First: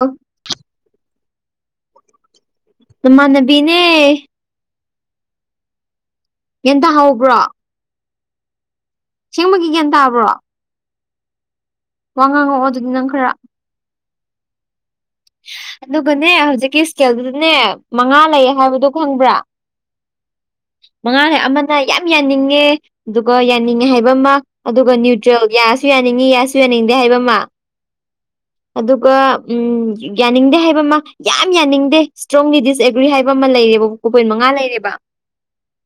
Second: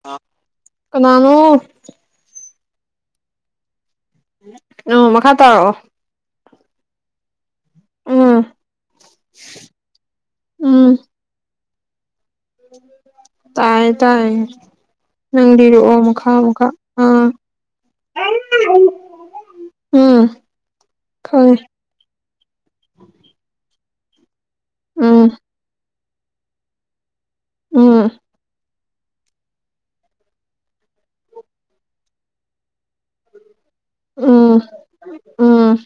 ꯑꯣ ꯑꯥ ꯀꯅꯥꯅꯣ ꯅꯃꯥꯟꯅꯕꯤꯅꯦ ꯗꯨ ꯃꯈꯥ ꯇꯥꯔꯛꯑꯣ ꯌꯦꯟꯗꯣ ꯍꯥꯎꯕ꯭ꯔꯣ ꯎꯝ ꯁꯦꯡꯕꯒꯤ ꯒ꯭ꯌꯥꯟ ꯇꯥꯕ꯭ꯔꯣ ꯎꯝ ꯋꯥ ꯉꯥꯡꯉꯛꯑꯣ ꯑꯗꯨꯗꯤ ꯅꯪ ꯈꯔ ꯇꯥꯏ ꯇꯥꯏ ꯅꯪ ꯂꯤꯔꯛꯑꯣ ꯑꯗꯨꯒꯅꯦ ꯃꯈ ꯃꯈꯥ ꯍꯧꯖꯤꯛꯀꯤ ꯑꯥ ꯏꯁꯀꯦꯜꯗꯨꯗꯅꯦ ꯃꯉꯥ ꯂꯩꯌꯦ ꯍꯥꯏꯕꯗꯣ ꯎꯝ ꯃꯉꯥꯅꯦ ꯈꯪꯉꯦ ꯑꯃꯅ ꯌꯥꯝ ꯌꯥꯅꯤꯡꯉꯦ ꯑꯗꯨꯒ ꯌꯥꯅꯤꯡꯉꯦ ꯍꯥꯏꯕ ꯑꯃ ꯑꯗꯨꯒ ꯎꯝ ꯅ꯭ꯌꯨꯇ꯭ꯔꯦꯜ ꯒ꯭ꯌꯥꯁ ꯌꯥꯁꯨ ꯌꯅꯤꯡꯉꯤ ꯌꯥꯁꯨ ꯌꯅꯤꯡꯗꯦ ꯍꯥꯢꯕ ꯃꯥ ꯎꯝ ꯑꯗꯨꯒ ꯎꯝ ꯌꯥꯅꯤꯡꯗꯦ ꯍꯥꯏꯕ ꯑꯃ ꯌꯥꯝ ꯌꯥꯅꯤꯡꯗꯦ ꯏꯁꯇ꯭ꯔꯣꯡꯂꯤ ꯗꯤꯁꯑꯦꯒ꯭ꯔꯤ ꯍꯥꯏꯕ ꯑꯃ ꯂꯩꯔꯦꯕ ꯀꯨ ꯄꯣꯏꯟ ꯃꯉꯥ ꯎꯝ ꯂꯩꯔꯦꯕ ꯎꯝ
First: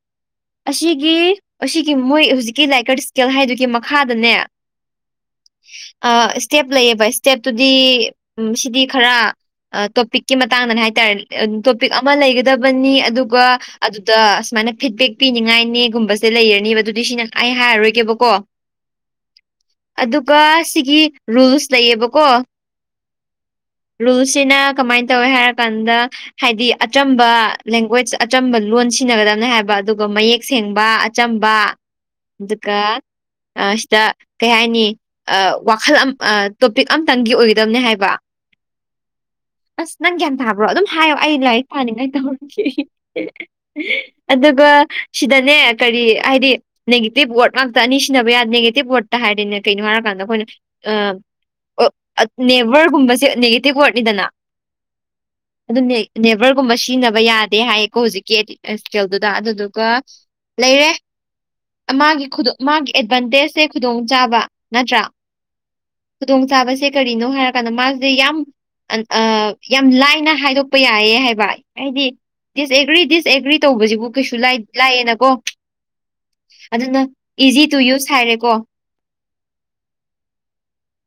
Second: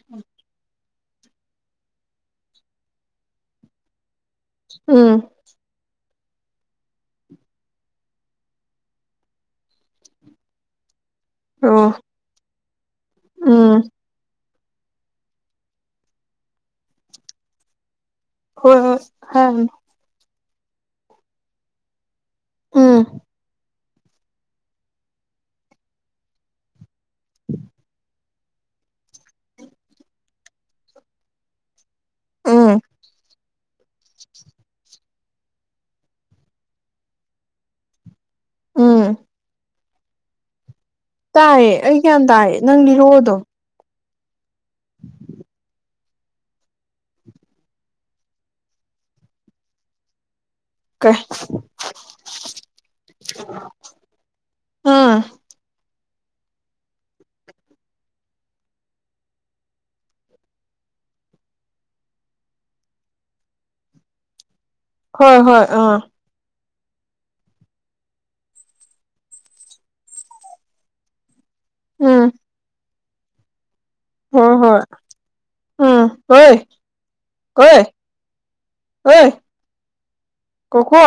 ꯑꯁꯤꯒꯤ ꯑꯁꯤꯒꯤ ꯃꯣꯏ ꯍꯧꯖꯤꯛꯀꯤ ꯂꯥꯏꯀꯔ ꯏꯁꯀꯦꯜ ꯍꯥꯏꯗꯨꯒꯤ ꯃꯈꯥꯗꯅꯦ ꯎꯝ ꯑ ꯏꯁꯇꯦꯞ ꯂꯩꯌꯦꯕ ꯏꯁꯇꯦꯞꯇꯨꯗꯤ ꯎꯝꯁꯤꯗꯤ ꯈꯔ ꯇꯣꯄꯤꯛꯀꯤ ꯃꯇꯥꯡꯗꯅꯦ ꯍꯥꯏꯇꯥꯔꯦ ꯑꯣ ꯇꯣꯄꯤꯛ ꯑꯃ ꯂꯩꯒꯗꯕꯅꯤ ꯑꯗꯨꯒ ꯎꯝ ꯑꯗꯨꯗ ꯁꯨꯃꯥꯏꯅ ꯐꯤꯠꯕꯦꯛ ꯄꯤꯅꯤꯡꯉꯥꯏꯅꯦꯒꯨꯝꯕꯁꯦ ꯂꯩꯔꯅꯤꯕ ꯑꯗꯨꯗꯤ ꯁꯤꯅ ꯑꯩ ꯍꯥꯏꯔꯔꯣꯏꯒꯦꯕꯀꯣ ꯍ ꯍ ꯑꯗꯨꯒ ꯁꯤꯒꯤ ꯔꯨꯜꯁ ꯂꯩꯌꯦꯕꯀꯣ ꯑꯥ ꯔꯨꯜꯁꯤꯅ ꯀꯃꯥꯏꯅ ꯇꯧꯋꯦ ꯍꯥꯏꯔꯀꯥꯟꯗ ꯍꯥꯏꯗꯤ ꯑꯆꯝꯕ ꯂꯦꯡꯒ꯭ꯋꯣꯁꯖ ꯑꯆꯝꯕ ꯂꯣꯟ ꯁꯤꯖꯤꯟꯅꯒꯗꯕꯅꯦ ꯍꯥꯏꯕ ꯑꯗꯨꯒ ꯃꯌꯦꯛ ꯁꯦꯡꯕ ꯑꯆꯝꯕ ꯎꯝ ꯑꯗꯨꯒ ꯁꯤꯗ ꯀꯩ ꯍꯥꯏꯅꯤ ꯑ ꯋꯥꯈꯜ ꯑꯝ ꯇꯣꯄꯤꯛ ꯑꯝꯇꯪꯒꯤ ꯑꯣꯏꯒꯗꯕꯅꯦ ꯍꯥꯏꯕ ꯎꯝ ꯑꯁ ꯅꯪ ꯒ꯭ꯌꯥꯟ ꯇꯥꯕ꯭ꯔꯣ ꯑꯗꯨꯝ ꯍꯥꯏꯌꯣ ꯑꯩ ꯂꯥꯏꯔꯤꯛ ꯇꯥꯏꯌꯦ ꯑꯩ ꯄꯥꯅꯤꯡꯉꯥꯏ ꯒ꯭ꯌꯥꯟ ꯇꯥꯏꯌꯦ ꯇꯧꯔꯝꯁꯤ ꯅꯪ ꯂꯤꯔꯛꯑꯣ ꯑꯗꯨꯝ ꯑꯗꯨꯒ ꯁꯤꯗꯅꯦ ꯀꯔꯤ ꯍꯥꯏꯗꯤ ꯅꯦꯒꯇꯤꯛ ꯋꯥꯔꯗ ꯉꯥꯛꯇ ꯑꯅꯤ ꯁꯤꯖꯤꯟꯅꯕ ꯌꯥꯗꯦ ꯅꯦꯒꯇꯤꯞ ꯋꯥꯔꯗꯠꯇ ꯍꯥꯏꯔꯗꯤꯅꯦ ꯀꯩꯅꯣ ꯍꯥꯏꯔꯀꯥꯟꯗ ꯑꯩꯈꯣꯏꯅ ꯀꯩ ꯅꯦꯚꯔꯒꯨꯝꯕꯁꯦ ꯅꯦꯒꯦꯇꯤꯞ ꯋꯥꯔꯗꯅꯤꯗꯅ ꯑꯥ ꯑꯗꯨꯝ ꯅꯦꯕꯔꯒꯨꯝꯕ ꯁꯤꯖꯤꯟꯅꯕ ꯌꯥꯗꯦ ꯍꯥꯏꯌꯦꯀꯣ ꯍꯧꯖꯤꯛꯀꯤ ꯏꯁꯀꯦꯜꯗꯨꯗ ꯑꯗꯨꯗꯨꯒ ꯂꯩꯔꯦ ꯃꯥꯒꯤ ꯃꯥꯒꯤ ꯑꯦꯗꯚꯥꯟꯇꯦꯖꯁꯦ ꯈꯨꯗꯣꯡꯆꯥꯥꯕ ꯅꯠꯇ꯭ꯔꯥ ꯍꯣꯏ ꯍꯣꯏ ꯑꯥ ꯈꯨꯗꯣꯡ ꯆꯥꯕꯁꯦ ꯀꯔꯤꯅꯣ ꯍꯥꯏꯔ ꯀꯥꯟꯗ ꯃꯥ ꯑꯥ ꯌꯝ ꯑꯥ ꯌꯥꯝ ꯂꯥꯏꯅ ꯍꯥꯏꯗꯣꯛꯄ ꯌꯥꯏꯌꯦ ꯍꯥꯏꯕ ꯑꯩꯗꯤ ꯎꯝ ꯗꯤꯁꯑꯒ꯭ꯔꯤ ꯗꯤꯁꯑꯒ꯭ꯔꯤ ꯇꯧꯕꯖꯤꯕꯨ ꯀꯩꯁꯨ ꯍꯣꯏ ꯂꯥꯏ ꯍꯣꯏ ꯂꯥꯏ ꯑꯦꯅꯀꯣ ꯎꯝ ꯍꯣꯏ ꯑꯗꯨꯅ ꯏꯖꯤ ꯇꯨ ꯌꯨꯁ ꯍꯥꯏꯔꯦꯀꯣ ꯑꯣ ꯀꯣꯀꯣ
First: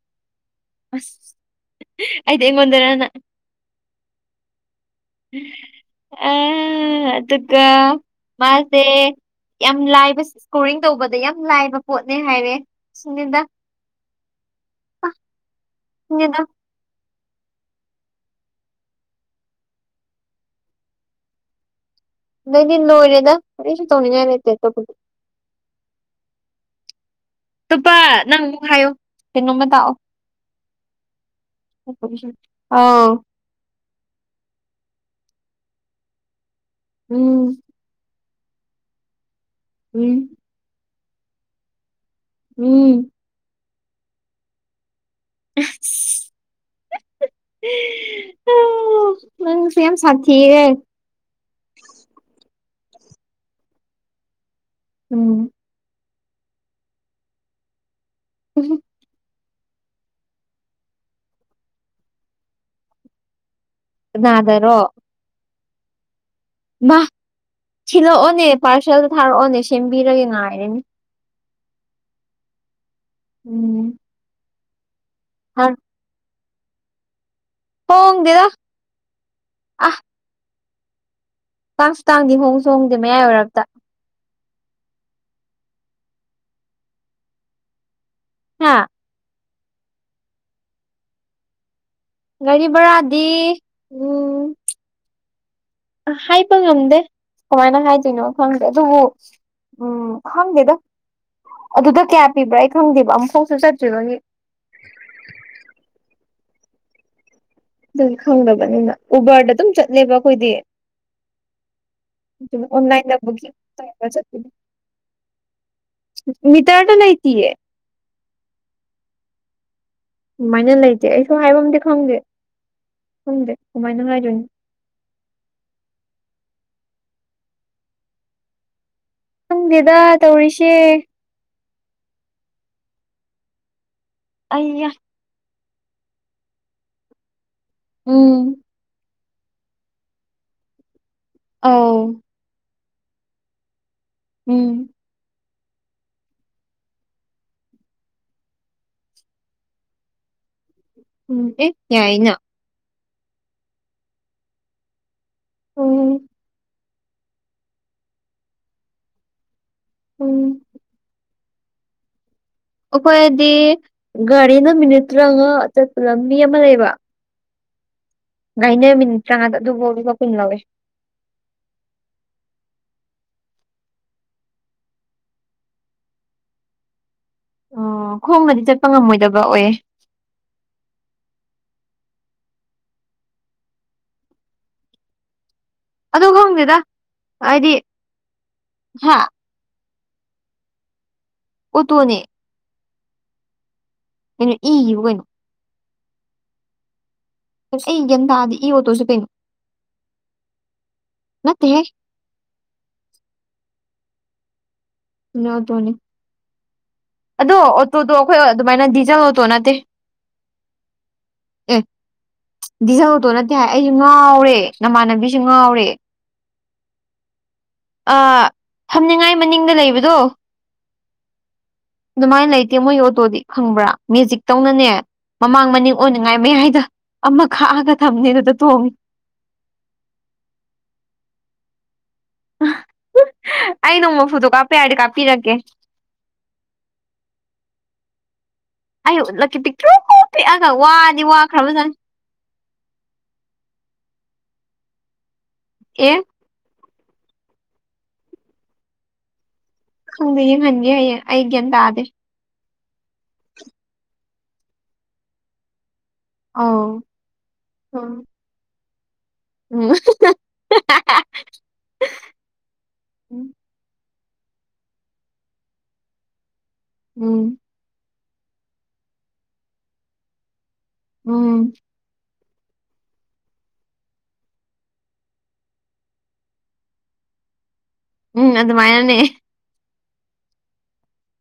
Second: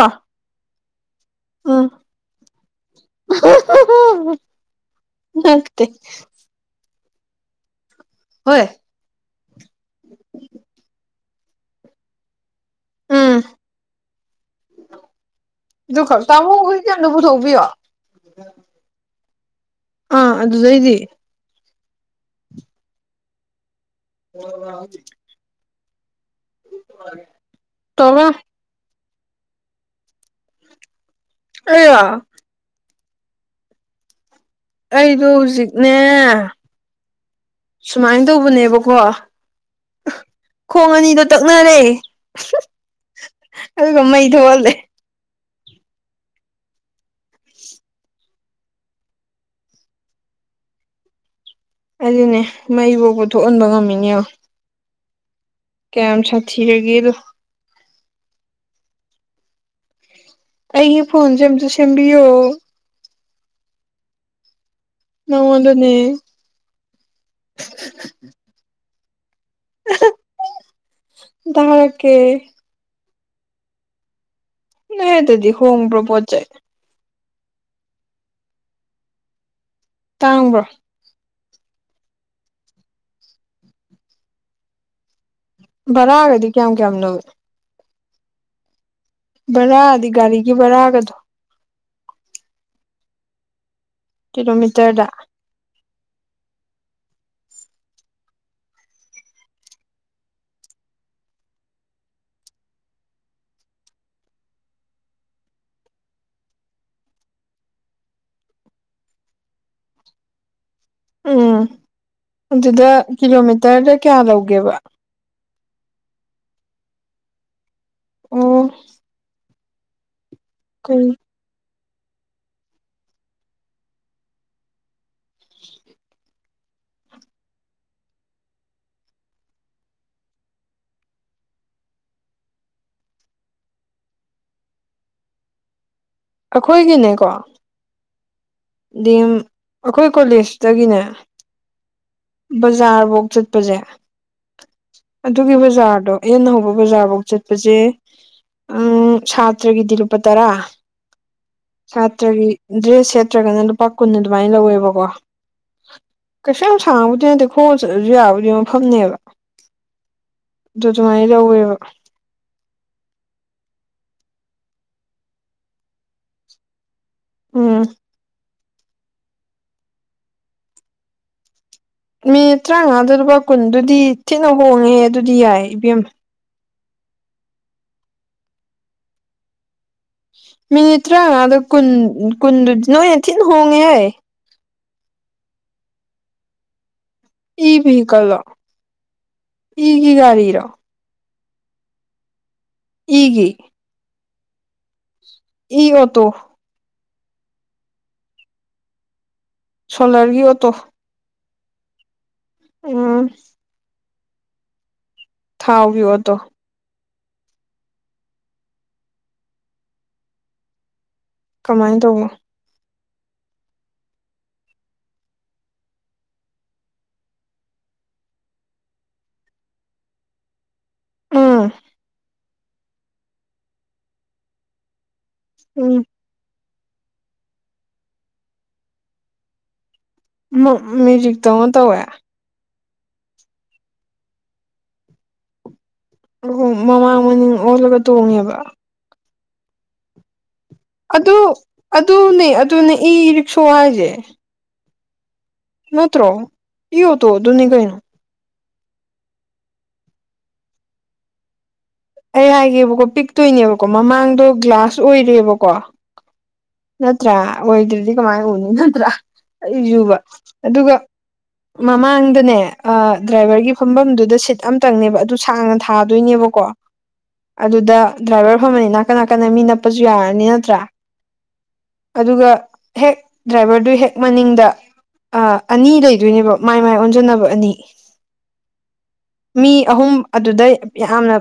ꯑꯁ ꯎꯝ ꯑꯩꯗꯤ ꯑꯩꯉꯣꯟꯗꯔꯅ [unintelligible] ꯅꯠꯇꯦ ꯑꯥ ꯑꯗꯨꯒ ꯍꯣꯏ ꯃꯥꯖꯦ ꯌꯥꯝ ꯂꯥꯏꯗ ꯏꯁꯀꯣꯔꯤꯡ ꯇꯧꯕꯗ ꯌꯥꯝ ꯂꯥꯏꯕ ꯄꯣꯠꯅꯦ ꯍꯥꯏꯔꯦ ꯎꯝ ꯁꯨꯅꯤꯗ ꯑꯗꯨꯈꯛ ꯁꯤꯅꯤꯗ ꯇꯥꯃꯣ ꯍꯨꯏ ꯖꯦ ꯑꯝꯇꯥ ꯄꯨꯊꯣꯛꯄꯤꯌꯣ ꯑꯥ ꯑꯗꯨꯗꯩꯗꯤ ꯑꯗꯨꯗꯤ ꯂꯣꯏꯔꯦꯗ ꯀꯩꯁꯨ ꯇꯧꯅꯤꯡꯉꯥꯏ ꯂꯩꯇꯦ ꯑꯇꯣꯞꯄꯗꯤ ꯇꯨꯄꯥ ꯇꯧꯔꯣ ꯅꯪ ꯅꯪ ꯍꯥꯏꯎꯣ ꯀꯩꯅꯣꯝꯃꯥ ꯇꯥꯛꯑꯣ ꯑꯩꯔꯣ ꯑꯧ ꯑꯩꯗꯣ ꯍꯧꯖꯤꯛꯅꯦ ꯎꯝ ꯁꯨꯃꯥꯏꯅ ꯇꯧꯕꯅꯦꯕꯀꯣ ꯎꯝ ꯈꯣꯡ ꯑꯅꯤꯗꯣ ꯇꯛꯅꯔꯦ ꯎꯝ ꯑꯗꯨꯒ ꯃꯩ ꯊꯣꯛꯍꯜꯂꯦ ꯎ ꯑꯣ ꯅꯪꯁꯨ ꯌꯥꯝ ꯁꯥꯊꯤꯌꯦ ꯑꯗꯨꯅꯦ ꯃꯩ ꯕꯣꯛꯕ ꯊꯣꯛꯍꯟꯕ ꯉꯝꯃꯤꯅꯦ ꯎꯦꯡꯉꯣ ꯎꯝ ꯎꯥꯝ ꯁꯥꯊꯤꯔꯒꯦ ꯑꯗꯣ ꯎꯝ ꯑꯩꯒꯤ ꯐꯣꯟꯁꯦ ꯑꯝꯇ ꯁꯦꯝꯕꯤꯌꯣ ꯅꯥꯗꯔꯣ ꯅꯅꯥ ꯑꯣꯗꯅꯦ ꯃꯥ ꯊꯤꯜꯂꯛꯑꯣꯅꯦ ꯄꯥꯔꯁꯦꯜꯗ ꯊꯥꯔꯛꯑꯣꯅꯦ ꯁꯦꯝꯕꯤꯔꯒꯦ ꯉꯥꯏꯔꯅꯤ ꯔ ꯀꯦ ꯎꯝ ꯅ ꯑꯗꯨꯗꯤ ꯊꯥꯔꯛ- ꯍꯣꯡꯝꯕ꯭ꯔꯣꯄꯣꯖꯥꯏ ꯍꯒꯦꯗ ꯑ ꯇꯥꯡꯕ꯭ꯔꯣ ꯇꯥꯡꯁꯨ ꯇꯥꯡꯗꯦ ꯍꯣꯡꯁꯨ ꯍꯣꯡꯗꯦ ꯃꯌꯥꯏ ꯑꯣꯏꯔꯞꯇ ꯕꯔꯥꯗꯗꯤ ꯀꯌꯥꯝ ꯀꯌꯥꯝ ꯂꯧꯋꯤ ꯍꯥ ꯕꯔꯥꯗꯤ ꯒꯥꯔꯤꯒꯤ ꯕꯔꯥꯒꯗꯣ ꯒꯥꯔꯤ ꯚꯔꯥꯗꯤ ꯀꯤꯂꯣꯃꯤꯇꯔꯗ ꯍꯥꯏꯕ ꯉꯝꯗꯦ ꯀꯃꯥꯏꯅ ꯍꯥꯏꯗꯣꯏꯅꯣ ꯈꯪꯗꯦ ꯑꯗꯨꯕꯨ ꯎꯝ ꯈꯪꯗꯦꯗ ꯑꯗꯨꯗ ꯀꯌꯥ ꯄꯤꯕ꯭ꯔꯥ ꯑꯩ ꯈꯪꯗꯦꯕ ꯑꯃꯨꯛꯐꯥꯎꯁꯨ ꯆꯠꯇ꯭ꯔꯤꯕꯥꯅꯤꯅ ꯑꯗꯨꯝ ꯈꯪꯗꯕꯅꯤꯅ ꯎꯕꯔꯗ ꯑꯗꯨꯝ ꯆꯠꯂꯦꯕ ꯑꯩꯈꯣꯏꯗꯤ ꯎꯝ ꯑꯗꯨꯝ ꯑꯗꯨꯗ ꯑꯣꯟꯂꯥꯏꯟꯗ ꯕꯨꯀꯤꯡ ꯀꯤꯂꯣꯃꯤꯇꯔꯗ ꯇꯧꯔꯒ ꯀꯌꯥ ꯂꯧꯒꯦꯕ ꯃꯤ ꯇ꯭ꯔꯇ ꯂꯇꯌꯦ ꯑꯣ ꯑꯗꯨꯃꯥꯏꯅ ꯀꯩ ꯂꯩꯇꯦ ꯑꯩꯁꯨ ꯍꯥꯏꯕꯝꯗꯤ ꯈꯪꯗꯦ ꯈꯪꯗꯦ ꯀꯃꯥꯏꯅ ꯉꯥꯏꯗꯣꯏꯅꯤ [inaudible] ꯌꯦꯗꯥ ꯇꯧꯔꯤꯁꯤꯦ ꯑꯌꯥ ꯑꯩꯈꯣꯏꯒꯤꯅꯦꯀꯣ ꯎꯝ ꯑꯦꯝ ꯑꯩꯈꯣꯏ ꯀꯣꯂꯦꯖꯇꯒꯤꯅꯦ ꯑꯥꯎ ꯕꯖꯥꯔꯐꯧ ꯆꯠꯄꯁꯦ ꯎꯝ ꯑꯗꯨꯒꯤ ꯕꯖꯥꯔꯗꯣ ꯑꯦꯟꯅ ꯍꯧꯕ ꯕꯖꯥꯔꯐꯧ ꯆꯠꯄꯁꯦ ꯎꯝ ꯁꯥꯇ꯭ꯔꯒꯤꯗꯤ ꯂꯨꯄꯥ ꯇꯔꯥ ꯎꯝ ꯑꯦ ꯌꯥꯏꯅ ꯁꯥꯇ꯭ꯔꯒꯤ ꯗ꯭ꯔꯦꯁ ꯁꯥꯠꯇ꯭ꯔꯒꯅ ꯂꯨꯄꯥ ꯀꯨꯟ ꯑꯗꯨꯃꯥꯏꯅ ꯂꯧꯋꯦꯕꯀꯣ ꯎꯝ ꯀꯩꯁ ꯌꯥꯝ ꯁꯥꯡꯕꯨꯗꯤ ꯅꯗꯦ ꯈꯣꯁꯨ ꯌꯥꯕꯨꯗꯤ ꯃꯐꯝꯅꯦꯕ ꯎꯝ ꯑꯗꯨ ꯑꯗꯨꯃꯥꯏꯅ ꯇꯧꯋꯦꯕ ꯑꯩꯈꯣꯏꯗꯤ ꯒꯥꯔꯤꯅ ꯃꯤꯅꯤꯠ ꯇꯔꯥꯉꯥ ꯆꯠꯄ ꯂꯝ ꯃꯤ ꯑꯃ ꯂꯩꯕ ꯎꯝ ꯉꯥꯏꯅꯦ ꯃꯤꯅꯤꯠ ꯆꯥꯉꯥꯗ ꯑꯗꯨꯐꯥꯎꯕꯒ ꯀꯨꯟ ꯂꯧꯋꯦ ꯃꯤꯅꯤꯠ ꯇꯔꯥꯃꯉꯥꯗꯄꯥ ꯀꯨꯟꯗꯨꯗꯤ ꯊꯤꯅ ꯍꯣꯡꯉꯦ ꯑꯗꯨꯗꯤ ꯌꯥꯏ ꯏꯕꯤꯌꯝꯃꯦ ꯑꯣ ꯈꯣꯡꯅꯗꯤ ꯆꯠꯄ ꯉꯝꯃꯣꯏꯗꯕ ꯑꯣꯏꯌꯦꯦ ꯃꯤꯅꯤꯠ ꯇꯔꯥꯃꯉꯥꯗ ꯀꯨꯟ ꯀꯨꯟꯗꯨꯗꯤ ꯅꯣꯏꯅ ꯊꯤꯅ ꯍꯣꯡꯉꯦ ꯌꯥꯏ ꯑꯗ ꯍꯪꯗꯦꯗ ꯏ ꯦꯍꯤꯀꯜ ꯔ ꯍꯥ ꯏꯒꯤ ꯒꯥꯔꯤ ꯔ ꯎꯇꯅꯦ ꯑꯩꯒꯤ ꯀꯩꯅꯣ ꯏ ꯀꯩꯅꯣ ꯏꯣ ꯇ ꯑꯩ ꯏ ꯌꯦꯟꯇꯥꯗꯤ ꯏꯌꯣ ꯇꯣꯏꯁꯨ ꯀꯩꯅꯣ ꯁꯣꯂꯔꯒꯤ ꯑꯣꯇꯣ ꯃꯦ ꯎꯝ ꯊꯥꯎꯒꯤ ꯑꯣꯇꯣ [unintelligible] ꯑꯗꯣ ꯑꯣꯇꯣꯗꯣ ꯑꯩꯈꯣꯏ ꯑꯗꯨꯃꯥꯏꯅ ꯗꯤꯖꯜ ꯑꯣꯇꯣ ꯅꯠꯇꯦ ꯑꯦ ꯀꯃꯥꯏꯅ ꯇꯧꯅꯣ ꯗꯤꯖꯜ ꯑꯣꯇꯣ ꯅꯠꯇꯦ ꯍꯥꯏ ꯑꯩꯁꯨ ꯉꯥꯎꯔꯦ ꯅꯃꯥꯟꯅꯕꯤꯁꯦ ꯉꯥꯎꯔꯦ ꯑꯥ ꯐꯝꯅꯤꯡꯉꯥꯏ ꯃꯅꯤꯡꯗ ꯂꯩꯕꯗꯣ ꯑꯥ [unintelligible] ꯂꯩꯇꯦ ꯃꯣꯏ ꯑꯣꯇꯣꯗꯤ ꯈꯪꯕ꯭ꯔ ꯃꯦꯖꯤꯛ ꯇꯧꯅꯅꯦ ꯃꯃꯥꯡ ꯃꯅꯤꯡ ꯎꯝ ꯉꯥꯏ ꯃꯌꯥꯏꯗ ꯑꯃ ꯈꯥꯛꯑꯒ ꯊꯝꯅꯦ ꯑꯗꯨꯗ ꯇꯣꯡꯉꯤ ꯃꯦꯖꯤꯛꯇꯧ ꯇꯧꯋꯦ ꯑꯩ ꯅꯣꯡ ꯃꯐꯨꯗꯣ ꯀꯥꯞꯄ ꯌꯥꯔꯗꯤ ꯀꯥꯞꯄꯤꯔꯛꯀꯦ ꯑ ꯃꯃꯥꯡ ꯃꯅꯤꯡ ꯑꯣꯜꯂꯒ ꯇꯣꯡꯉꯦꯕ ꯑꯣ ꯂꯛ ꯄꯤ꯭ꯔꯣ ꯑꯒ ꯋꯥ ꯑꯗꯨ ꯑꯗꯨꯅꯦ ꯑꯗꯨꯅꯦ ꯏꯔꯤꯛꯁꯣ ꯍꯥꯏꯖꯦ ꯑꯦ ꯅꯠꯇ꯭ꯔꯣ ꯏꯑꯣꯇꯣ ꯑꯗꯨꯨꯅꯦ ꯀꯩꯅꯣ ꯈꯪꯗꯦ ꯌꯦꯡꯍꯟꯒꯦ ꯍꯌꯦ ꯑꯩ ꯒ꯭ꯌꯥꯟ ꯇꯗꯦ ꯑꯩ ꯍꯥꯏꯒꯦꯕꯀꯣ ꯄꯤꯛꯇꯣꯏꯅꯦꯕꯀꯣ ꯃꯃꯥꯡꯗꯣ ꯒ꯭ꯂꯥꯁ ꯑꯣꯏꯔꯦꯕꯀꯣ ꯑꯧ ꯅꯠꯇ꯭ꯔꯥ ꯑꯣꯏꯗꯔꯗꯤ ꯎꯝ ꯀꯃꯥꯏꯅ ꯎꯅꯤ ꯅꯠꯇ꯭ꯔꯥ ꯎꯝ ꯑꯩꯖꯨꯕ ꯑꯗꯨꯒ ꯃꯃꯥꯡꯗꯅꯦ ꯗ꯭ꯔꯥꯏꯚꯔꯒꯤ ꯐꯨꯝꯐꯝꯗꯨꯗ ꯁꯤꯠ ꯑꯝꯇꯪꯅꯦꯕ ꯑꯗꯨ ꯁꯥꯡꯅ ꯊꯥꯗꯣꯏꯅꯦꯕ ꯀꯣ ꯎꯝ ꯑꯗꯨꯗ ꯗ꯭ꯔꯥꯏꯚꯔ ꯐꯝꯃꯅꯤ ꯅꯥꯀꯟ ꯅꯥꯀꯟꯅ ꯃꯤ ꯅꯞꯄꯁꯨ ꯌꯥꯔꯅꯤ ꯅꯠꯇ꯭ꯔꯥ ꯎꯝ ꯑꯗꯨꯒ ꯍꯦꯛ ꯗ꯭ꯔꯥꯏꯚꯔꯗꯨꯒꯤ ꯍꯦꯛ ꯃꯅꯤꯡꯗ ꯑꯥ ꯑꯅꯤ ꯂꯩꯗꯣꯏꯅꯦꯕ ꯃꯥꯏ ꯃꯥꯏ ꯑꯣꯟꯖꯟꯅꯕ ꯑꯅꯤ ꯎꯝ ꯑꯗꯨꯃꯥꯏꯅꯅꯦ ꯃꯤ ꯑꯍꯨꯝ ꯑꯗꯨꯗ ꯌꯥꯝꯅ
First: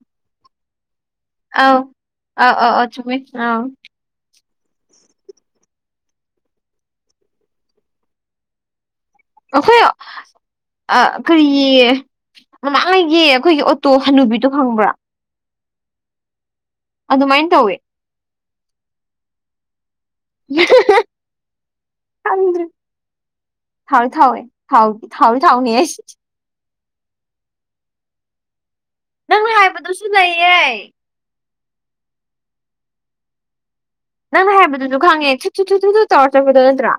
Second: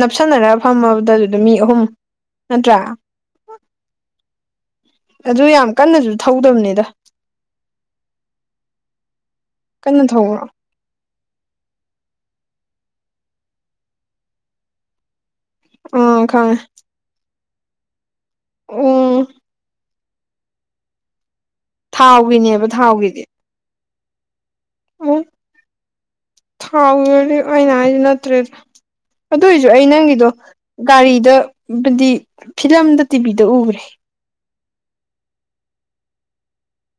ꯅꯞꯁꯟꯅꯔꯒ ꯐꯝꯃꯕꯗ ꯃꯤ ꯑꯧ ꯑꯍꯨꯝ ꯑꯧ ꯅꯠꯇ꯭ꯔꯥ [unintelligible] ꯑꯗꯨ ꯌꯥꯝ ꯀꯟꯅꯁꯨ ꯊꯧꯗꯕꯅꯤꯗ ꯀꯟꯅ ꯊꯧꯕ꯭ꯔꯣ [unintelligible] ꯑꯥ ꯀꯔꯤꯌꯦ ꯃꯃꯥꯡꯉꯩꯒꯤ ꯑꯩꯈꯣꯏꯒꯤ ꯑꯣꯇꯣ ꯍꯅꯨꯕꯤꯗꯣ ꯈꯪꯕ꯭ꯔꯥ ꯎꯝ ꯈꯪꯉꯦ ꯑꯗꯨꯃꯥꯏꯅ ꯇꯧꯋꯦ ꯑꯣ [unintelligible] ꯊꯥꯎꯒꯤꯅꯦꯕ ꯈꯪꯗ꯭ꯔꯤ ꯊꯥꯎꯒꯤꯗꯤ ꯊꯥꯎꯋꯦ ꯊꯥꯎꯋꯣꯏ ꯊꯥꯎ ꯎꯝ ꯊꯥꯎ ꯊꯥꯎꯅꯤꯍꯦ ꯊꯥꯎꯒꯤ ꯑꯣꯏꯔꯗꯤ ꯑꯩꯅ ꯍꯥꯏꯁꯦ ꯅꯠꯇ꯭ꯔꯦꯗ ꯅꯪꯅ ꯑꯗꯣꯏꯖꯨ ꯑꯩ ꯍꯥꯏꯕꯗꯨꯁꯨ ꯅꯪꯒꯤꯗꯣ ꯂꯩꯌꯦ ꯒꯥꯔꯤꯗ ꯕꯨꯗꯤ ꯐꯤꯂꯝꯗ ꯇꯤꯚꯤꯗ ꯎꯒ꯭ꯔꯦ ꯅꯪꯅ ꯍꯥꯏꯕꯗꯨꯁꯨ ꯈꯪꯉꯦ ꯊꯨꯠ ꯊꯨꯠ ꯊꯨꯠ ꯇꯧꯔꯒ ꯆꯠꯄꯗꯣ ꯅꯠꯇ꯭ꯔꯥ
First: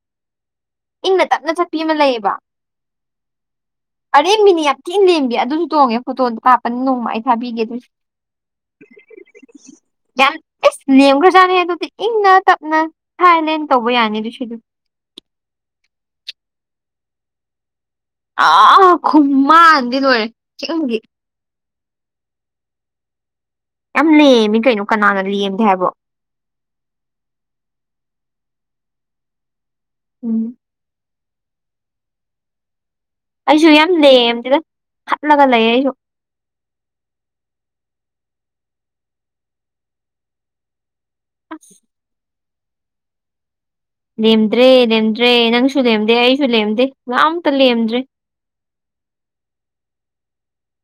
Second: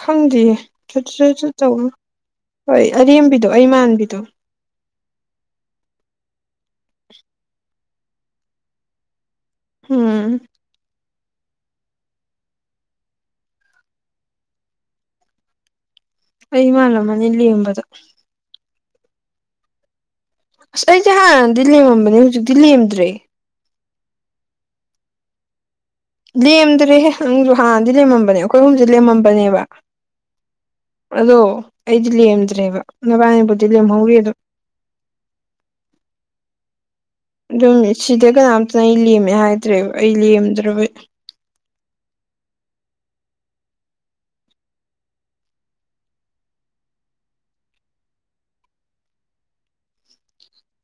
ꯈꯪꯗꯤꯌꯦ ꯊꯨꯠ ꯏꯪꯅ ꯊꯨꯠ ꯊꯨꯠ ꯇꯞꯅ ꯆꯠꯄꯤ ꯇꯧꯕ ꯑꯃ ꯂꯩꯌꯦꯕ ꯍꯣꯏ ꯑꯔꯦꯝꯕꯤꯗꯣ ꯑꯩ ꯃꯥꯟꯕꯤꯗꯣ ꯊꯤ ꯂꯦꯝꯕꯤ ꯑꯗꯨꯁꯨ ꯇꯣꯡꯉꯦ ꯐꯣꯇꯣꯟꯗꯣ ꯀꯥꯞꯄꯅꯤꯕ ꯅꯣꯡꯃ ꯑꯩ ꯊꯥꯕꯤꯒꯦ ꯑꯗꯨꯁꯨ ꯎꯝ ꯌꯥꯝ ꯏꯁ ꯂꯦꯝꯈ꯭ꯔꯖꯥꯠꯅꯦ ꯑꯗꯨꯗꯤ ꯏꯪꯅ ꯇꯞꯅ ꯊꯥꯏꯂꯦꯟ ꯇꯧꯕ ꯌꯥꯅꯤ ꯑꯗꯨꯁꯨ ꯑꯗꯨꯝ ꯑꯩ ꯃꯥꯜꯔꯝꯃꯅꯤ ꯔꯦꯝꯕꯗ ꯑ ꯈꯨꯃꯟꯗꯤ ꯂꯣꯏꯔꯦ ꯑꯁ ꯆꯤꯡꯒꯤ ꯑꯩꯁꯦ ꯍꯥꯟꯅꯗꯤ ꯂꯦꯝꯃꯝꯕꯅꯦ ꯍꯧꯖꯤꯛꯇꯤ ꯂꯦꯝꯗ꯭ꯔꯦ ꯌꯥꯝ ꯂꯦꯝꯃꯤ ꯀꯩꯅꯣ ꯀꯅꯥꯅ ꯂꯦꯝꯗꯦ ꯍꯥꯏꯕꯣ ꯂꯦꯝꯗ꯭ꯔꯦꯍꯦ ꯅꯪꯁꯨ ꯍꯥꯟꯅꯗꯤ ꯂꯦꯝꯃꯝꯕꯅꯦ ꯑꯩꯈꯣꯏ ꯑꯍꯨꯝꯁꯦ ꯂꯦꯝꯃꯝꯕꯅꯦꯕ ꯎꯝ ꯑꯗꯣ ꯑꯩꯗꯤ ꯂꯦꯝꯗ꯭ꯔꯦꯕ ꯅꯕꯥꯅꯤꯕꯨꯨꯗꯤ ꯑꯩꯁꯨ ꯌꯥꯝ ꯂꯦꯝꯍꯧꯔꯤ ꯑꯗꯨꯝ ꯂꯦꯝꯗꯦꯗ ꯈꯠꯂꯒ ꯂꯩ ꯑꯩꯁꯨ ꯑꯗꯨ ꯃꯦꯁꯤꯗ ꯀꯅꯥꯝꯇꯅ ꯂꯦꯝꯃꯦ ꯍꯥꯏꯗ꯭ꯔꯦꯕ ꯑꯩ ꯂꯦꯝꯗ꯭ꯔꯕꯩ ꯑꯁ ꯂꯦꯝꯗ꯭ꯔꯦ ꯂꯦꯝꯗ꯭ꯔꯦ ꯅꯪꯁꯨ ꯂꯦꯝꯗꯦ ꯑꯩꯁꯨ ꯂꯦꯝꯗꯦ ꯀꯅꯥꯝꯇ ꯂꯦꯝꯗ꯭ꯔꯦ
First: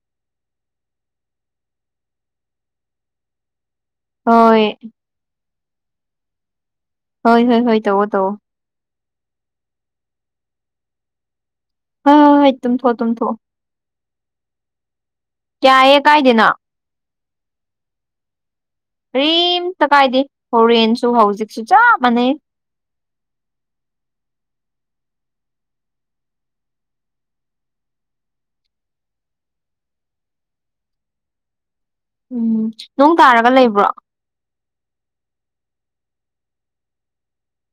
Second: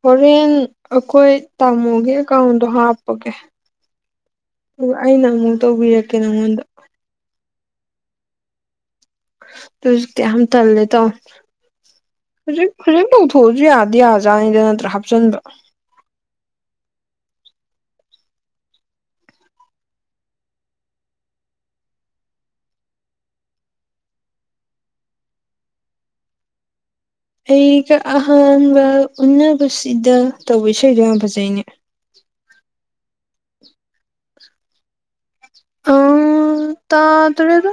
ꯍꯣꯔꯦꯟ ꯑꯩꯈꯣꯏ ꯇꯥꯃꯣꯒꯤ ꯑꯦꯀꯥꯎꯟꯗꯣ ꯍꯥꯞꯄꯒꯦ ꯍꯣꯏ ꯑꯩ ꯅꯪꯅꯕ ꯇꯧꯕꯤꯔꯛꯀꯦ ꯅꯪꯉꯣꯟꯗ ꯍꯣꯏ ꯍꯣꯏ ꯍꯣꯏ ꯇꯧꯋꯣ ꯇꯧꯋꯣ [unintelligible] ꯌꯥꯝ ꯇꯜꯂꯦ ꯇꯧ ꯍꯣꯏ ꯍꯣꯏ ꯍꯣꯏ ꯍꯧꯖꯤꯛ ꯇꯨꯝꯊꯣꯛꯑꯣ ꯍꯧꯖꯤꯛ ꯇꯨꯝꯊꯣꯛꯑꯣ ꯇꯧꯊꯣꯛꯑꯁꯨ ꯌꯥꯗꯤ ꯌꯥꯕꯖꯥꯠꯅꯤ ꯅꯠꯇ꯭ꯔꯥ ꯍꯥꯞꯆꯤꯟꯕ ꯌꯥꯏꯌꯦ ꯀꯥꯏꯗꯦꯅ ꯀꯔꯤꯝꯇ ꯀꯥꯏꯗꯦ ꯍꯣꯔꯦꯟꯁꯨ ꯍꯧꯖꯤꯛꯁꯨ ꯆꯞ ꯃꯥꯟꯅꯩ ꯑꯩꯒ ꯑꯍꯟꯕ ꯎꯕꯁꯤꯗ ꯇꯧꯕ ꯏꯁꯩꯗꯣ ꯌꯥꯝ ꯐꯖꯩꯅꯦ ꯎꯝ ꯅꯣꯡ ꯇꯥꯔꯒ ꯂꯩꯕ꯭ꯔꯣ ꯎꯝ ꯇꯥꯗ꯭ꯔꯦꯗ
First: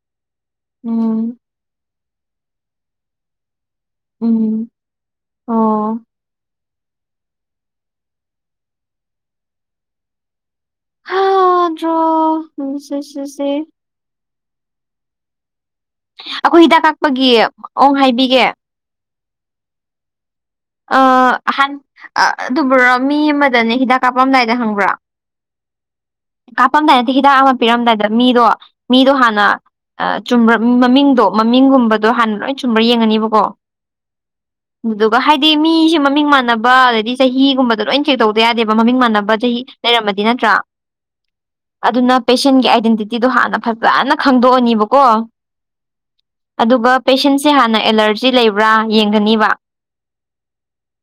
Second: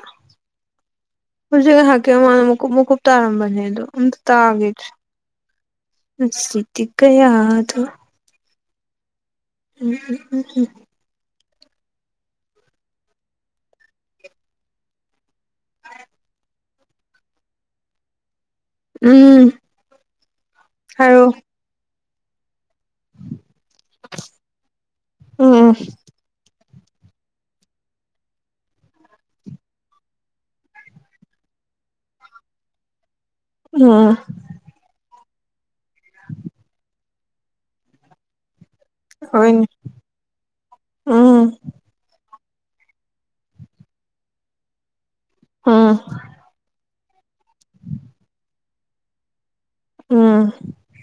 ꯎꯝ ꯍꯧꯖꯤꯛ ꯉꯩꯍꯥꯀꯤ ꯃꯥꯃꯡꯗ ꯃꯀꯨꯞ ꯃꯀꯨꯞ ꯇꯥꯔꯝꯕꯅꯦ ꯑꯗꯨ ꯑꯝꯇꯥ ꯎꯝ ꯇꯥꯒꯤꯗ꯭ꯔꯦ ꯑꯣ ꯉꯁꯤꯗꯤ ꯀꯌꯥꯗ ꯎꯝ ꯎꯝ ꯎꯝ ꯍꯗ꯭ꯔꯣ ꯅꯣꯡꯁꯨ ꯆꯨꯁꯦ ꯑꯩꯈꯣꯏ ꯍꯤꯗꯥꯛ ꯀꯥꯄꯒꯤ ꯃꯑꯣ ꯍꯥꯏꯕꯤꯒꯦ ꯎꯝ ꯑꯥ ꯍꯥꯏꯔꯛꯑꯣ ꯑꯍꯥꯟ ꯑꯗꯨꯕꯨꯔꯣ ꯃꯤ ꯑꯃꯗꯅꯦ ꯍꯤꯗꯥꯛ ꯀꯥꯞꯄꯝꯗꯥꯏꯗ ꯈꯪꯕ꯭ꯔꯥ ꯎꯝ ꯀꯥꯞꯄꯝꯗꯥꯏ ꯅꯠꯇꯦ ꯍꯤꯗꯥꯛ ꯑꯃ ꯄꯤꯔꯝꯗꯥꯏꯗ ꯃꯤꯗꯣ ꯃꯤꯗꯣ ꯍꯥꯟꯅ ꯆꯨꯝꯕ꯭ꯔ ꯃꯃꯤꯡꯗꯣ ꯃꯃꯤꯡꯒꯨꯝꯕꯗꯣ ꯍꯥꯟꯅ ꯂꯣꯏꯅ ꯆꯨꯝꯕ꯭ꯔꯥ ꯌꯦꯡꯉꯅꯤꯕꯀꯣ [unintelligible] ꯑꯗꯨꯒ ꯍꯥꯏꯗꯤ ꯃꯤꯁꯦ ꯃꯃꯤꯡ ꯃꯥꯟꯅꯕ ꯑꯗꯩꯗꯤ ꯆꯍꯤꯒꯨꯝꯕꯗ ꯂꯣꯏ ꯆꯦꯛ ꯇꯧꯗ ꯌꯥꯗꯦꯕ ꯃꯃꯤꯡ ꯃꯥꯟꯅꯕ ꯆꯍꯤ ꯍꯣꯏꯅꯦ ꯂꯩꯔꯝꯃꯗꯤ ꯅꯠꯇ꯭ꯔꯥ ꯎꯝ ꯑꯗꯨꯅ ꯄꯦꯁꯦꯟꯒꯤ ꯑꯥꯏꯗꯦꯟꯇꯤꯇꯤꯗꯣ ꯍꯥꯟꯅ ꯐꯖꯅ ꯈꯪꯗꯣꯛꯑꯅꯤꯕꯀꯣ ꯎꯝ ꯑꯗꯨꯒ ꯄꯦꯁꯦꯟꯁꯦ ꯍꯥꯟꯅ ꯑꯦꯂꯔꯖꯤ ꯂꯩꯕ꯭ꯔꯥ ꯌꯦꯡꯒꯅꯤꯕ ꯎꯝ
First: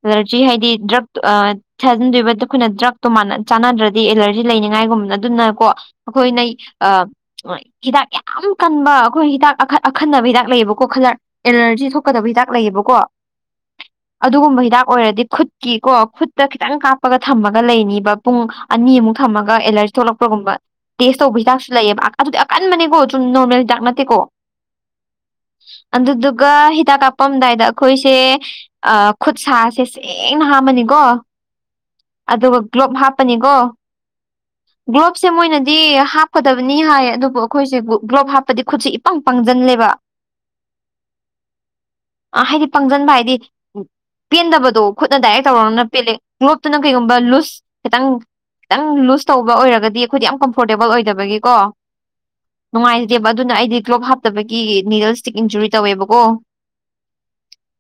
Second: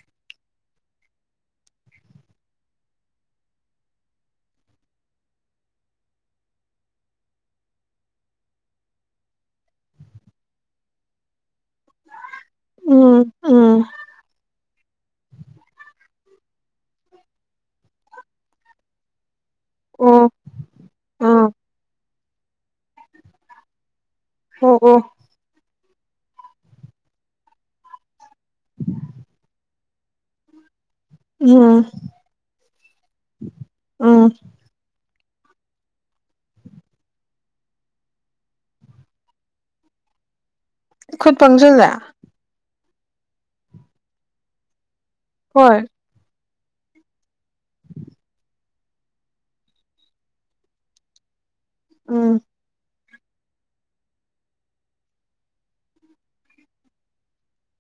ꯑꯦꯂꯔꯖꯤ ꯍꯥꯏꯗꯤ ꯗ꯭ꯔꯛ ꯑꯥ ꯊꯥꯖꯤꯟꯗꯣꯏꯕ ꯑꯩꯈꯣꯏꯅ ꯗ꯭ꯔꯛꯇꯣ ꯆꯥꯟꯅꯗ꯭ꯔꯗꯤ ꯑꯦꯂꯔꯖꯤ ꯂꯩꯅꯤꯉꯥꯏꯒꯨꯝꯕꯅ ꯑꯗꯨꯅ ꯀꯣ ꯑꯩꯈꯣꯏꯅ ꯑꯥ ꯍꯤꯗꯥꯛ ꯌꯥꯝ ꯀꯟꯕ ꯑꯩꯈꯣꯏ ꯍꯤꯗꯥꯛ ꯑꯈꯟꯅꯕ ꯍꯤꯗꯥꯛ ꯂꯩꯌꯦꯕꯀꯣ ꯈꯔꯠ ꯑꯦꯂꯔꯖꯤ ꯊꯣꯛꯀꯗꯕ ꯍꯤꯗꯥꯛ ꯂꯩꯌꯦꯕꯀꯣ ꯎꯝ ꯎꯝ ꯑꯗꯨꯒꯨꯝꯕ ꯍꯤꯗꯥꯛ ꯑꯣꯏꯔꯗꯤ ꯈꯨꯠꯀꯤ ꯀꯣ ꯈꯨꯠ ꯇ ꯈꯤꯇꯪ ꯀꯥꯞꯄꯒ ꯊꯝꯃꯒ ꯂꯩꯅꯤꯕ ꯄꯨꯡ ꯑꯅꯤꯃꯨꯛ ꯊꯝꯃꯒ ꯑꯦꯂꯔꯖꯤ ꯑꯣ ꯊꯣꯛꯂꯛꯄꯒꯨꯝꯕ ꯇꯦꯁ ꯇꯧꯕ ꯑꯥ ꯍꯤꯗꯥꯛꯁꯨ ꯂꯩꯌꯦꯕ ꯑꯗꯨꯗꯤ ꯑꯀꯟꯕꯅꯦꯀꯣ ꯁꯨꯝ ꯅꯣꯔꯃꯦꯜ ꯍꯤꯗꯥꯛ ꯅꯠꯇꯦꯀꯣ ꯑꯣ ꯑꯣ ꯑꯗꯨꯗꯨꯒ ꯍꯤꯗꯥꯛ ꯀꯥꯞꯄꯝꯗꯥꯏꯗ ꯑꯩꯈꯣꯏꯁꯦ ꯑꯥ ꯈꯨꯠꯁꯥꯁꯦ ꯁꯦꯡꯅ ꯍꯥꯝꯃꯅꯤꯀꯣ ꯎꯝ ꯑꯗꯨꯒ ꯒ꯭ꯂꯣꯞ ꯍꯥꯞꯄꯅꯤꯀꯣ ꯎꯝ ꯒ꯭ꯂꯣꯞꯁꯦ ꯃꯣꯏꯅꯗꯤ ꯍꯥꯞꯀꯗꯕꯅꯤ ꯍꯥꯏ ꯑꯗꯨꯕꯨ ꯑꯩꯈꯣꯏꯁꯦ ꯒ꯭ꯂꯣꯞ ꯍꯥꯞꯄꯗꯤ ꯈꯨꯠꯁ ꯄꯪ ꯄꯪꯁꯤꯜꯂꯦꯕ ꯈꯨꯠ ꯄꯪꯖꯤꯡꯂꯦ ꯑ ꯍꯥꯏꯗꯤ ꯄꯪꯁꯤꯟꯕ ꯍꯥꯏꯗꯤ ꯄꯦꯟꯗꯕꯗꯣ ꯈꯨꯠꯅ ꯗꯥꯏꯔꯦꯛ ꯇꯧꯔꯅ ꯍꯣꯏ ꯄꯦꯜꯂ ꯒ꯭ꯂꯣꯞꯇꯨꯅ ꯀꯩꯒꯨꯝꯕ ꯂꯨꯁ ꯈꯤꯇꯪ ꯈꯤꯇꯪ ꯂꯨꯖ ꯇꯧꯕ ꯑꯣꯏꯔꯒꯗꯤ ꯑꯩꯈꯣꯏꯗꯤ ꯌꯥꯝ ꯀꯝꯐꯣꯔꯇꯦꯕꯜ ꯑꯣꯏꯗꯕꯒꯤꯀꯣ ꯎꯝ ꯅꯨꯡꯉꯥꯏꯖꯗꯦꯕ ꯑꯗꯨꯅ ꯑꯩꯗꯤ ꯀ꯭ꯂꯒ꯭ꯂꯣꯞ ꯍꯥꯞꯇꯕꯒꯤ ꯅꯤꯗꯜ ꯏꯁꯇꯤꯛ ꯏꯟꯖꯨꯔꯤ ꯇꯧꯋꯦꯕꯀꯣ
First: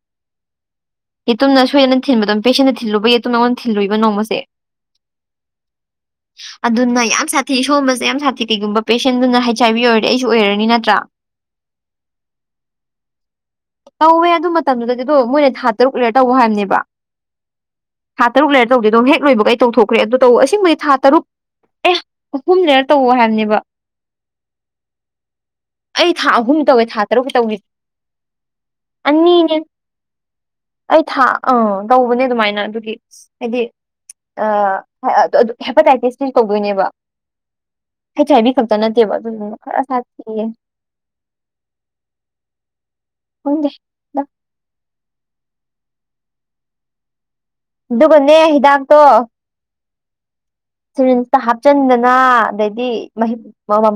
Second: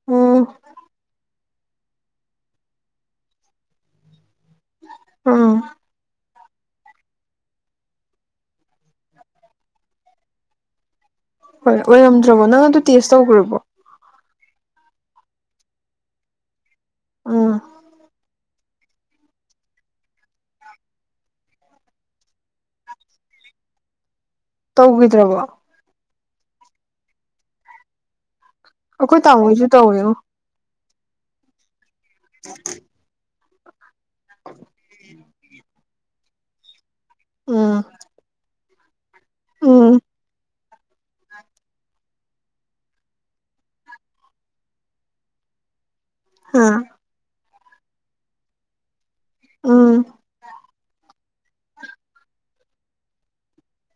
ꯎꯝ ꯌꯦꯇꯨꯝꯅ ꯁꯣꯏꯗꯅ ꯊꯤꯟꯕꯗ ꯄꯦꯁꯦꯟꯗ ꯊꯤꯂꯨꯕꯒꯤ ꯌꯦꯇꯨꯝꯅ ꯑꯩꯉꯣꯟꯗ ꯊꯤꯜꯂꯨꯕ ꯅꯣꯡꯃꯁꯦ ꯑꯥ ꯑꯗꯨꯅ ꯌꯥꯝ ꯁꯥꯊꯤ ꯁꯣꯝꯕꯁꯦ ꯌꯥꯝ ꯁꯥꯊꯤ ꯀꯩꯒꯨꯝꯕ ꯄꯦꯁꯦꯟꯗꯨꯅ ꯍꯩꯆ ꯑꯥꯏ ꯕꯤ ꯑꯣꯏꯔꯗꯤ ꯑꯩꯁꯨ ꯑꯣꯏꯔꯅꯤ ꯅꯠꯇ꯭ꯔꯥ ꯍꯣꯏ ꯑꯣꯏꯔꯝꯗ꯭ꯔꯕꯣ ꯅꯪ ꯑꯗꯨ ꯇꯦꯁ ꯇꯧꯒ꯭ꯔꯕꯣ ꯇꯧꯋꯦ ꯑꯗꯨ ꯃꯇꯝꯗꯨꯗꯗꯤ ꯑꯗꯣ ꯃꯣꯏꯅ ꯊꯥ ꯇꯔꯨꯛ ꯂꯩꯔ ꯇꯧ ꯍꯥꯏꯕꯅꯦꯕ ꯑꯥ ꯊꯥ ꯇꯔꯨꯛ ꯂꯩꯔ ꯇꯧꯗꯦ ꯍꯦꯛ ꯂꯣꯏꯕꯒꯩ ꯑꯩ ꯇꯧꯊꯣꯛꯈ꯭ꯔꯦ ꯑꯗꯨ ꯇꯧꯕ ꯑꯁꯦꯡꯕ ꯊꯥ ꯇꯔꯨꯛ ꯑꯦ ꯑꯍꯨꯝ ꯂꯩꯔ ꯇꯧ ꯍꯥꯏꯕꯅꯦꯕ ꯇꯧꯒꯤꯗ꯭ꯔꯕꯣ ꯑꯩ ꯊꯥ ꯑꯍꯨꯝ ꯇꯧꯋꯦ ꯊꯥ ꯇꯔꯨꯛꯀꯤ ꯇꯧꯈꯤꯁꯦ ꯑꯣꯈꯣꯏ ꯇꯥꯎꯑꯣꯁꯨꯨ ꯇꯧꯑꯦꯌꯣ ꯑꯩ ꯊꯥ ꯑꯥ ꯇꯧꯕꯅꯦ ꯑꯗꯨꯃꯥꯏꯅ ꯑꯗꯨꯒꯤ ꯍꯥꯏꯗꯤ ꯑꯥ ꯍꯦꯄꯥꯇꯥꯏꯇꯤꯁꯇ ꯇꯧꯗꯣꯏꯅꯦꯕ ꯎꯝ ꯑꯩ ꯆꯥꯏꯕꯤ ꯈꯛꯇ ꯅꯠꯇꯦꯕ ꯑꯗꯨꯗꯨꯅ ꯈꯔ ꯎꯝ ꯁꯥꯊꯤꯌꯦ ꯎꯗꯦ ꯍꯥ ꯑꯗꯨꯒꯅꯦ ꯍꯤꯗꯥꯛꯇꯣ ꯑꯨꯝ ꯁꯔꯤꯟꯁꯇ ꯍꯥꯞꯆꯤꯟꯗꯅ ꯑꯗꯩꯗꯤ ꯃꯍꯤꯛ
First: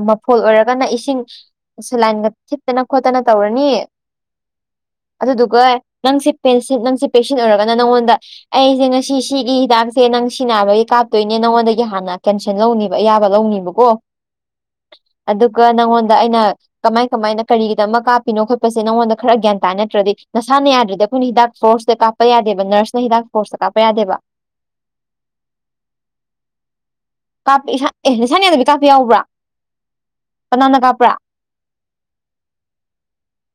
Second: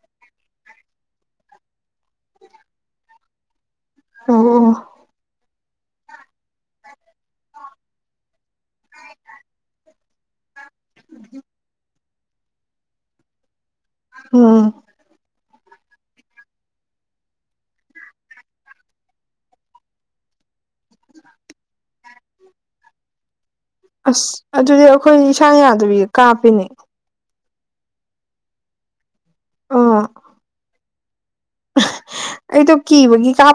ꯃꯐꯣꯜ ꯑꯣꯏꯔꯒꯅ ꯏꯁꯤꯡ ꯁ ꯂꯥꯏꯟꯒ ꯊꯈꯤꯠꯇꯅ ꯈꯣꯠꯇꯅ ꯇꯧꯔꯅꯤ ꯑꯨ ꯑꯣ ꯑꯗꯨꯗꯨꯒ ꯅꯪꯁꯦ ꯄꯦꯟꯁꯤ ꯅꯪꯁꯦ ꯄꯦꯟꯁꯤꯟ ꯑꯣꯏꯔꯒꯅ ꯅꯪꯉꯣꯟꯗ ꯑꯩꯁꯦ ꯉꯁꯤ ꯁꯤꯒꯤ ꯍꯤꯗꯥꯛꯁꯦ ꯅꯪ ꯁꯤꯅꯕꯒꯤ ꯀꯥꯞꯇꯣꯏꯅꯦ ꯑꯩꯉꯣꯟꯗꯒꯤ ꯍꯥꯟꯅ ꯀꯦꯟꯁꯟ ꯂꯧꯅꯤꯕ ꯑꯌꯥꯕ ꯂꯧꯅꯤꯕꯀꯣ ꯑꯣꯝ ꯑꯗꯨꯒ ꯅꯪꯉꯣꯟꯗ ꯑꯩꯅ ꯀꯃꯥꯏ ꯀꯃꯥꯏꯅ ꯀꯔꯤꯒꯤꯗ ꯑꯃ ꯀꯥꯞꯄꯤꯅꯣ ꯈꯣꯠꯄꯁꯦ ꯅꯉꯣꯟꯗ ꯈꯔ ꯒ꯭ꯌꯥꯟ ꯇꯥꯏ ꯅꯠꯇ꯭ꯔꯗꯤ ꯅꯁꯥꯅ ꯌꯥꯗ꯭ꯔꯗꯤ ꯑꯩꯈꯣꯏꯅ ꯍꯤꯗꯥꯛ ꯐꯣꯔꯁꯇ ꯀꯥꯞ ꯀꯞꯄ ꯌꯥꯗꯦꯕ ꯅꯔꯁꯅ ꯍꯤꯗꯥꯛ ꯐꯣꯔꯣꯔꯁꯇ ꯀꯞꯄ ꯌꯥꯗꯦꯕ ꯑꯁ ꯑꯗꯨꯗꯤ ꯑꯩꯈꯣꯏ ꯏꯁꯥ ꯌꯥꯗꯕꯤ ꯀꯥꯞꯄꯤꯅꯦ ꯀꯥꯞꯄꯤ ꯑꯦ ꯏꯁꯥꯅꯤ ꯑꯗꯨꯒꯤ ꯀꯥꯞꯄ ꯌꯥꯎꯕ꯭ꯔꯥ ꯑꯥ ꯀꯅꯥꯝꯅ ꯀꯥꯞꯄ꯭ꯔꯥ ꯑꯩꯇꯣ ꯀꯤꯕꯒꯤ ꯀꯥꯄ